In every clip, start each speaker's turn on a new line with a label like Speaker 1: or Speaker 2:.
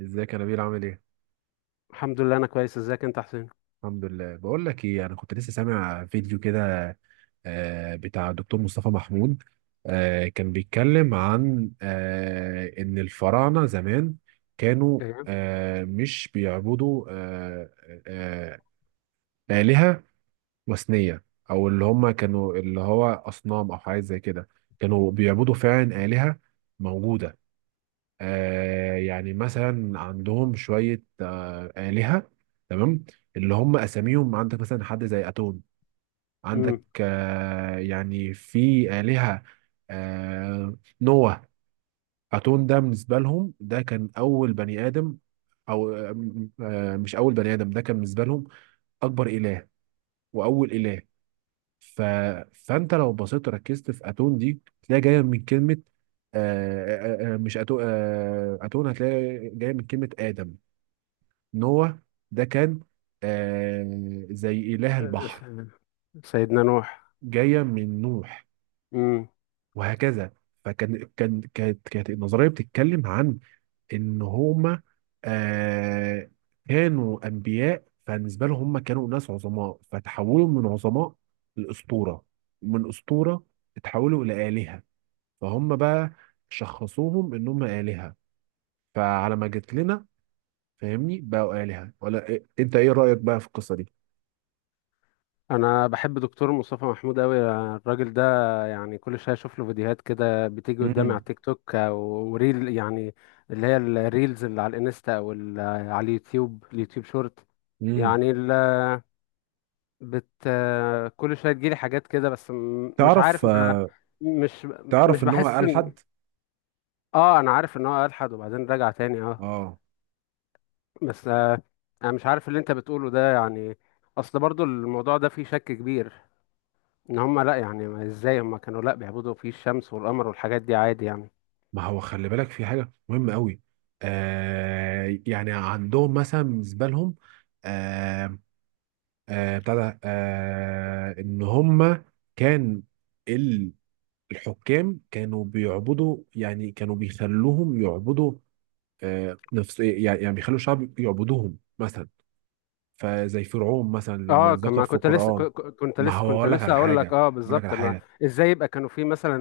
Speaker 1: ازيك يا نبيل عامل ايه؟
Speaker 2: الحمد لله انا كويس، ازيك انت يا حسين؟
Speaker 1: الحمد لله. بقول لك ايه، انا كنت لسه سامع فيديو كده. بتاع الدكتور مصطفى محمود. كان بيتكلم عن ان الفراعنه زمان كانوا،
Speaker 2: ايوه.
Speaker 1: مش بيعبدوا آه، آلهة وثنية، او اللي هم كانوا اللي هو اصنام او حاجات زي كده. كانوا بيعبدوا فعلا آلهة موجودة. يعني مثلا عندهم شوية آلهة تمام، اللي هم أساميهم. عندك مثلا حد زي أتون، عندك
Speaker 2: امم
Speaker 1: يعني في آلهة نوح. أتون ده بالنسبة لهم ده كان أول بني آدم، أو مش أول بني آدم، ده كان بالنسبة لهم أكبر إله وأول إله. ف... فانت لو بصيت وركزت في اتون دي تلاقي جايه من كلمه، مش اتون، اتون هتلاقي جايه من كلمه ادم. نوح ده كان زي اله البحر
Speaker 2: سيدنا نوح.
Speaker 1: جايه من نوح،
Speaker 2: امم
Speaker 1: وهكذا. فكان كان كانت كانت النظريه بتتكلم عن ان هما آه كانوا انبياء. فبالنسبه لهم هم كانوا ناس عظماء، فتحولوا من عظماء لاسطوره، من اسطوره اتحولوا الى الهه. فهم بقى شخصوهم ان هم آلهة، فعلى ما جت لنا، فاهمني، بقوا آلهة ولا إيه؟ انت ايه رأيك بقى في القصة دي؟
Speaker 2: انا بحب دكتور مصطفى محمود قوي، الراجل ده، يعني كل شويه اشوف له فيديوهات كده بتيجي قدامي على
Speaker 1: امم.
Speaker 2: تيك توك وريل يعني، اللي هي الريلز اللي على الانستا او على اليوتيوب، اليوتيوب شورت
Speaker 1: امم.
Speaker 2: يعني ال- بت كل شويه تجيلي حاجات كده، بس مش
Speaker 1: تعرف
Speaker 2: عارف ما.
Speaker 1: آه،
Speaker 2: مش مش
Speaker 1: تعرف ان هو
Speaker 2: بحس
Speaker 1: قال
Speaker 2: ان،
Speaker 1: حد.
Speaker 2: اه انا عارف ان هو الحد وبعدين رجع تاني آه.
Speaker 1: اه.
Speaker 2: بس انا مش عارف اللي انت بتقوله ده يعني، اصل برضو الموضوع ده فيه شك كبير، ان هم لا يعني ازاي هم كانوا لا بيعبدوا فيه الشمس والقمر والحاجات دي عادي يعني.
Speaker 1: ما هو خلي بالك في حاجة مهمة قوي. يعني عندهم مثلا بالنسبة لهم، آه بتاع ده، ان هم كان ال- الحكام كانوا بيعبدوا، يعني كانوا بيخلوهم يعبدوا نفس، يعني بيخلوا الشعب يعبدوهم مثلا، فزي فرعون مثلا لما
Speaker 2: اه،
Speaker 1: اتذكر
Speaker 2: كما
Speaker 1: في
Speaker 2: كنت لسه،
Speaker 1: القرآن.
Speaker 2: كنت
Speaker 1: ما
Speaker 2: لسه،
Speaker 1: هو هقول لك على
Speaker 2: هقول لك
Speaker 1: حاجة،
Speaker 2: اه
Speaker 1: بقول لك
Speaker 2: بالظبط
Speaker 1: على
Speaker 2: ما.
Speaker 1: حاجة.
Speaker 2: ازاي يبقى كانوا فيه مثلا،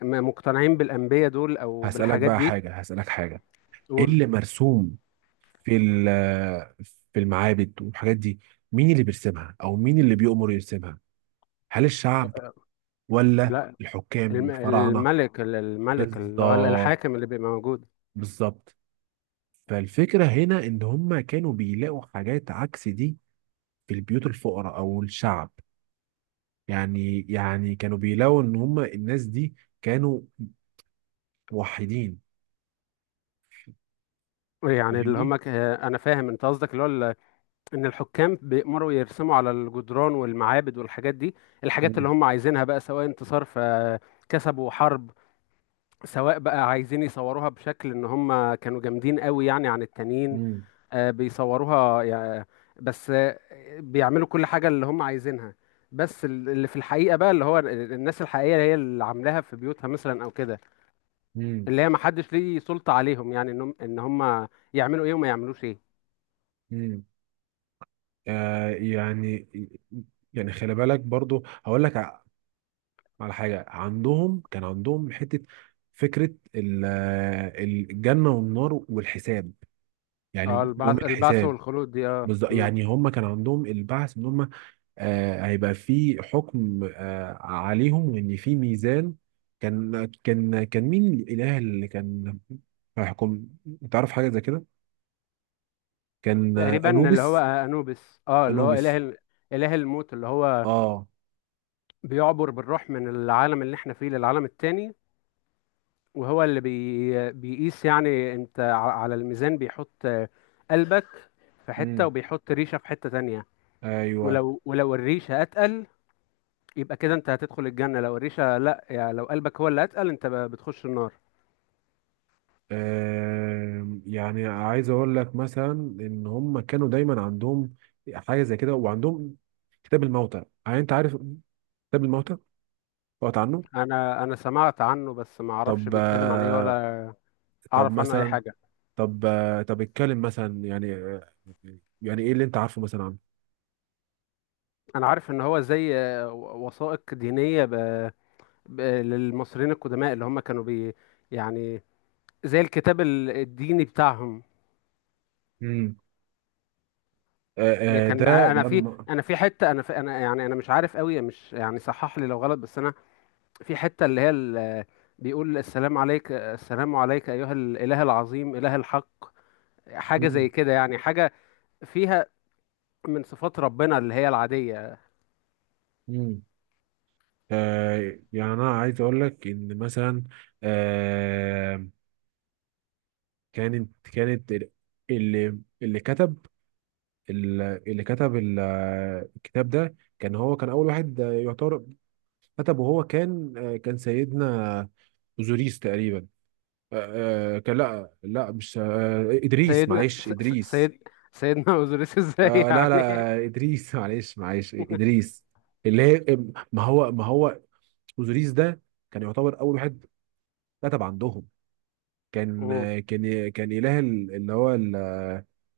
Speaker 2: مقتنعين بالانبياء دول او بالحاجات دي؟
Speaker 1: هسألك حاجة. ايه
Speaker 2: قول.
Speaker 1: اللي مرسوم في ال- في المعابد والحاجات دي؟ مين اللي بيرسمها او مين اللي بيؤمر يرسمها؟ هل الشعب ولا
Speaker 2: لا،
Speaker 1: الحكام والفراعنة؟
Speaker 2: الملك، الملك اللي هو
Speaker 1: بالظبط،
Speaker 2: الحاكم اللي بيبقى موجود.
Speaker 1: بالظبط. فالفكرة هنا ان هم كانوا بيلاقوا حاجات عكس دي في البيوت الفقراء او الشعب. يعني كانوا بيلاقوا ان هم الناس دي كانوا موحدين.
Speaker 2: يعني
Speaker 1: فاهمني.
Speaker 2: انا فاهم انت قصدك اللي هو ان الحكام بيأمروا يرسموا على الجدران والمعابد والحاجات دي، الحاجات
Speaker 1: مم.
Speaker 2: اللي هم عايزينها بقى، سواء انتصار فكسبوا حرب، سواء بقى عايزين يصوروها بشكل ان هم كانوا جامدين قوي يعني عن التانيين.
Speaker 1: مم.
Speaker 2: آه، بيصوروها يع- بس آه، بيعملوا كل حاجة اللي هم عايزينها، بس اللي في الحقيقة بقى اللي هو الناس الحقيقية هي اللي عاملاها في بيوتها مثلا او كده،
Speaker 1: مم.
Speaker 2: اللي هي محدش ليه سلطة عليهم يعني ان هم ان هم يعملوا ايه وما يعملوش ايه.
Speaker 1: مم. يعني، خلي بالك برضو. على حاجة عندهم، كان عندهم حتة فكرة الجنة والنار والحساب،
Speaker 2: اه،
Speaker 1: يعني يوم
Speaker 2: البعث،
Speaker 1: الحساب.
Speaker 2: والخلود دي اه.
Speaker 1: بالظبط، يعني هم كان عندهم البعث ان هم هيبقى في حكم عليهم، وان في ميزان. كان مين الاله اللي كان هيحكم؟ تعرف حاجه زي كده. كان
Speaker 2: تقريبا اللي هو
Speaker 1: انوبis،
Speaker 2: انوبيس اه، اللي هو
Speaker 1: انوبis.
Speaker 2: اله الموت، اللي هو
Speaker 1: اه.
Speaker 2: بيعبر بالروح من العالم اللي احنا فيه للعالم التاني، وهو اللي بيقيس، يعني انت على الميزان بيحط قلبك في حتة،
Speaker 1: امم.
Speaker 2: وبيحط ريشة في حتة تانية.
Speaker 1: ايوه.
Speaker 2: ولو الريشة اتقل يبقى كده انت هتدخل الجنة، لو الريشة لا، يعني لو قلبك هو اللي اتقل انت بتخش النار.
Speaker 1: يعني عايز اقول لك مثلا ان هم كانوا دايما عندهم حاجه زي كده، وعندهم كتاب الموتى. يعني انت عارف كتاب الموتى؟ قرأت عنه؟
Speaker 2: انا سمعت عنه، بس ما اعرفش
Speaker 1: طب
Speaker 2: بيتكلم عن ايه
Speaker 1: آه،
Speaker 2: ولا
Speaker 1: طب
Speaker 2: اعرف عنه اي
Speaker 1: مثلا
Speaker 2: حاجة.
Speaker 1: طب آه، طب اتكلم مثلا، يعني ايه اللي انت عارفه مثلا عنه؟
Speaker 2: انا عارف ان هو زي وثائق دينية للمصريين القدماء اللي هم كانوا بي يعني زي الكتاب الديني بتاعهم.
Speaker 1: امم.
Speaker 2: يعني
Speaker 1: آه،
Speaker 2: كان،
Speaker 1: ده لما.
Speaker 2: انا في، انا مش عارف قوي، مش يعني، صحح لي لو غلط، بس انا في حته اللي هي بيقول السلام عليك، السلام عليك ايها الاله العظيم، اله الحق. حاجه زي
Speaker 1: امم.
Speaker 2: كده يعني، حاجه فيها من صفات ربنا اللي هي العاديه.
Speaker 1: امم. يعني انا عايز اقول لك ان مثلا، آه، كانت كانت ال- اللي اللي كتب ال- اللي كتب ال- آه، الكتاب ده، كان هو كان اول واحد يعتبر كتب. وهو كان كان سيدنا اوزوريس تقريبا. كان، لا لا، مش ادريس،
Speaker 2: سيدنا
Speaker 1: معلش
Speaker 2: س- س-
Speaker 1: ادريس.
Speaker 2: سيد سيدنا اوزوريس ازاي
Speaker 1: آه لا
Speaker 2: يعني؟
Speaker 1: لا ادريس معلش معلش ادريس. اللي هي ما هو اوزوريس ده كان يعتبر اول واحد كتب عندهم. كان
Speaker 2: أمم.
Speaker 1: كان اله ال- اللي هو ال-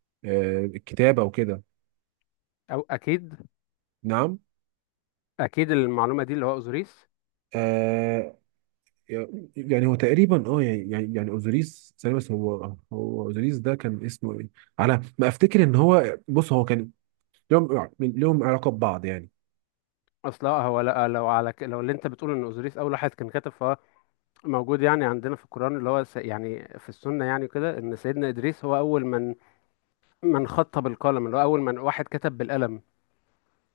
Speaker 1: آه، الكتابه وكده.
Speaker 2: أو أكيد.
Speaker 1: نعم.
Speaker 2: أكيد المعلومة دي اللي هو أوزوريس.
Speaker 1: آه يعني هو تقريبا اه، يعني اوزوريس ثانية، بس هو اوزوريس ده كان اسمه ايه؟ على ما افتكر ان هو، بص، هو كان لهم، يعني لهم علاقه ببعض يعني.
Speaker 2: اصل هو لا، لو اللي انت بتقول ان اوزوريس اول واحد كان كاتب، فهو موجود يعني عندنا في القران، اللي هو يعني في السنه يعني كده، ان سيدنا ادريس هو اول من خط بالقلم، اللي هو اول واحد كتب بالقلم.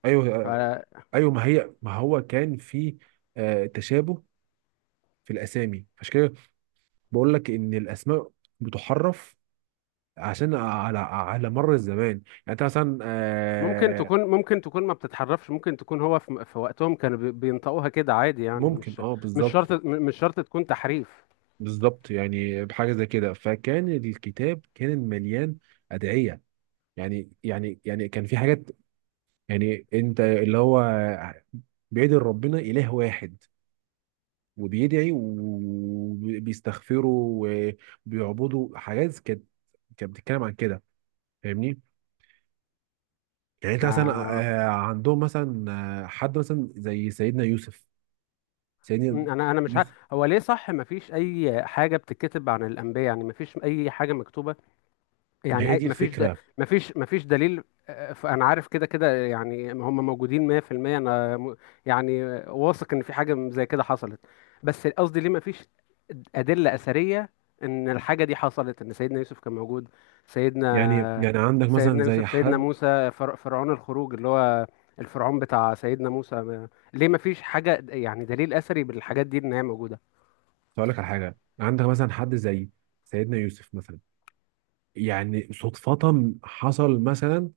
Speaker 1: ايوه
Speaker 2: فممكن
Speaker 1: ايوه. ما هي، ما هو كان في تشابه في الاسامي، فعشان كده بقول لك ان الاسماء بتحرف عشان على مر الزمان يعني. انت مثلا
Speaker 2: تكون، ممكن تكون ما بتتحرفش، ممكن تكون هو في وقتهم كانوا بينطقوها كده عادي يعني،
Speaker 1: ممكن، اه.
Speaker 2: مش
Speaker 1: بالظبط،
Speaker 2: شرط، مش شرط تكون تحريف.
Speaker 1: بالظبط. يعني بحاجه زي كده. فكان الكتاب كان مليان ادعيه. يعني كان في حاجات. يعني انت اللي هو بيدعي ربنا اله واحد، وبيدعي وبيستغفره وبيعبده. حاجات كانت بتتكلم عن كده. فاهمني. يعني انت مثلا
Speaker 2: آه...
Speaker 1: عندهم مثلا حد مثلا زي سيدنا يوسف. سيدنا
Speaker 2: انا مش
Speaker 1: يوسف
Speaker 2: هو ليه صح ما فيش اي حاجه بتتكتب عن الانبياء؟ يعني ما فيش اي حاجه مكتوبه
Speaker 1: ما
Speaker 2: يعني،
Speaker 1: هي دي
Speaker 2: مفيش
Speaker 1: الفكره.
Speaker 2: مفيش دليل. انا عارف كده كده يعني هم موجودين 100%، انا يعني واثق ان في حاجه زي كده حصلت، بس قصدي ليه مفيش ادله اثريه ان الحاجه دي حصلت، ان سيدنا يوسف كان موجود،
Speaker 1: يعني
Speaker 2: سيدنا
Speaker 1: يعني عندك مثلا
Speaker 2: سيدنا
Speaker 1: زي
Speaker 2: يوسف، سيدنا
Speaker 1: حد.
Speaker 2: موسى، فرعون الخروج اللي هو الفرعون بتاع سيدنا موسى، ليه مفيش حاجه يعني دليل اثري بالحاجات دي ان هي موجوده؟
Speaker 1: اقول لك على حاجه. عندك مثلا حد زي سيدنا يوسف مثلا. يعني صدفه حصل مثلا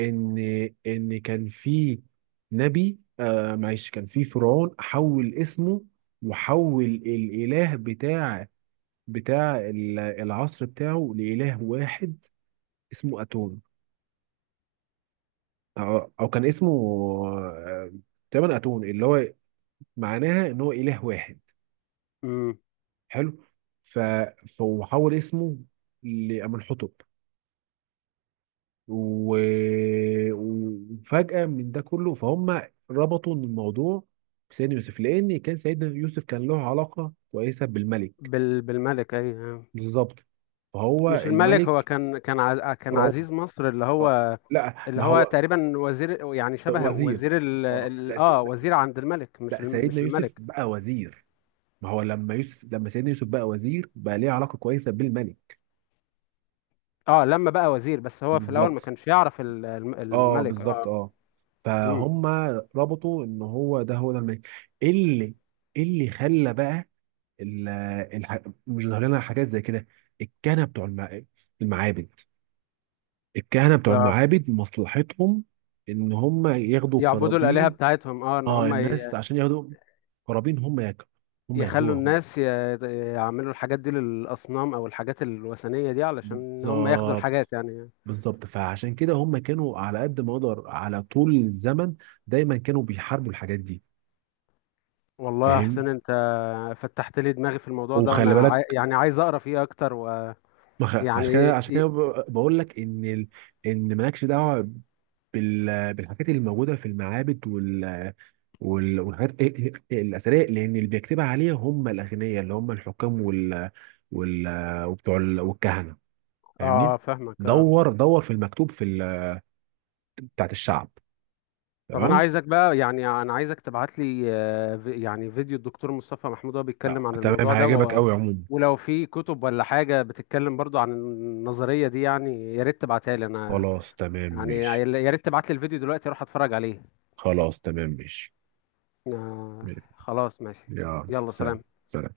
Speaker 1: ان كان في نبي، معلش، كان في فرعون حول اسمه وحول الاله بتاع العصر بتاعه لاله واحد اسمه اتون. أو كان اسمه آه، تقريبا أتون، اللي هو معناها إن هو إله واحد.
Speaker 2: امم
Speaker 1: حلو. ف... فحول اسمه لأمنحتب، و... وفجأة من ده كله فهم ربطوا إن الموضوع بسيدنا يوسف، لأن كان سيدنا يوسف كان له علاقة كويسة بالملك.
Speaker 2: بالملك اي.
Speaker 1: بالظبط، فهو
Speaker 2: مش الملك هو
Speaker 1: الملك.
Speaker 2: كان، كان
Speaker 1: فرعون.
Speaker 2: عزيز مصر اللي
Speaker 1: اه.
Speaker 2: هو،
Speaker 1: لا،
Speaker 2: اللي
Speaker 1: ما
Speaker 2: هو
Speaker 1: هو
Speaker 2: تقريبا وزير يعني، شبه
Speaker 1: وزير.
Speaker 2: وزير
Speaker 1: اه، لا،
Speaker 2: اه
Speaker 1: لا.
Speaker 2: وزير عند الملك، مش
Speaker 1: لا،
Speaker 2: مش
Speaker 1: سيدنا يوسف
Speaker 2: الملك.
Speaker 1: بقى وزير. ما هو لما سيدنا يوسف بقى وزير بقى ليه علاقه كويسه بالملك.
Speaker 2: اه لما بقى وزير، بس هو في الاول ما
Speaker 1: بالظبط،
Speaker 2: كانش يعرف
Speaker 1: اه،
Speaker 2: الملك
Speaker 1: بالظبط،
Speaker 2: اه.
Speaker 1: اه.
Speaker 2: امم
Speaker 1: فهم ربطوا ان هو ده الملك، اللي اللي خلى بقى ال- الح... مش ظاهر لنا حاجات زي كده. الكهنه بتوع المعابد. الكهنه بتوع
Speaker 2: آه.
Speaker 1: المعابد مصلحتهم ان هم ياخدوا
Speaker 2: يعبدوا الآلهة
Speaker 1: قرابين.
Speaker 2: بتاعتهم، اه ان
Speaker 1: اه،
Speaker 2: هم
Speaker 1: الناس عشان ياخدوا قرابين، هم
Speaker 2: يخلوا
Speaker 1: ياخدوها هم.
Speaker 2: الناس يعملوا الحاجات دي للأصنام او الحاجات الوثنية دي علشان هم ياخدوا الحاجات
Speaker 1: بالظبط،
Speaker 2: يعني.
Speaker 1: بالظبط. فعشان كده هم كانوا على قد ما يقدر، على طول الزمن دايما كانوا بيحاربوا الحاجات دي.
Speaker 2: والله يا
Speaker 1: فاهم.
Speaker 2: حسين انت فتحت لي دماغي في الموضوع ده،
Speaker 1: وخلي
Speaker 2: وانا
Speaker 1: بالك،
Speaker 2: يعني عايز اقرا فيه اكتر
Speaker 1: ما خ-
Speaker 2: ويعني.
Speaker 1: عشان كده بقول لك ان ان مالكش دعوه بالحاجات اللي موجوده في المعابد، والحاجات الاثريه، لان اللي بيكتبها عليها هم الاغنياء اللي هم الحكام، وال... والكهنه.
Speaker 2: اه،
Speaker 1: فاهمني.
Speaker 2: فاهمك اه.
Speaker 1: دور دور في المكتوب بتاعت الشعب.
Speaker 2: طب انا
Speaker 1: تمام.
Speaker 2: عايزك بقى، يعني انا عايزك تبعت لي يعني فيديو الدكتور مصطفى محمود وهو بيتكلم عن
Speaker 1: تمام،
Speaker 2: الموضوع ده
Speaker 1: هيعجبك قوي عموما.
Speaker 2: ولو في كتب ولا حاجة بتتكلم برضو عن النظرية دي، يعني يا ريت تبعتها لي انا،
Speaker 1: خلاص، تمام،
Speaker 2: يعني
Speaker 1: ماشي.
Speaker 2: يا ريت تبعت لي الفيديو دلوقتي اروح اتفرج عليه.
Speaker 1: خلاص، تمام، ماشي.
Speaker 2: آه، خلاص ماشي.
Speaker 1: يلا
Speaker 2: يلا
Speaker 1: سلام.
Speaker 2: سلام.
Speaker 1: سلام.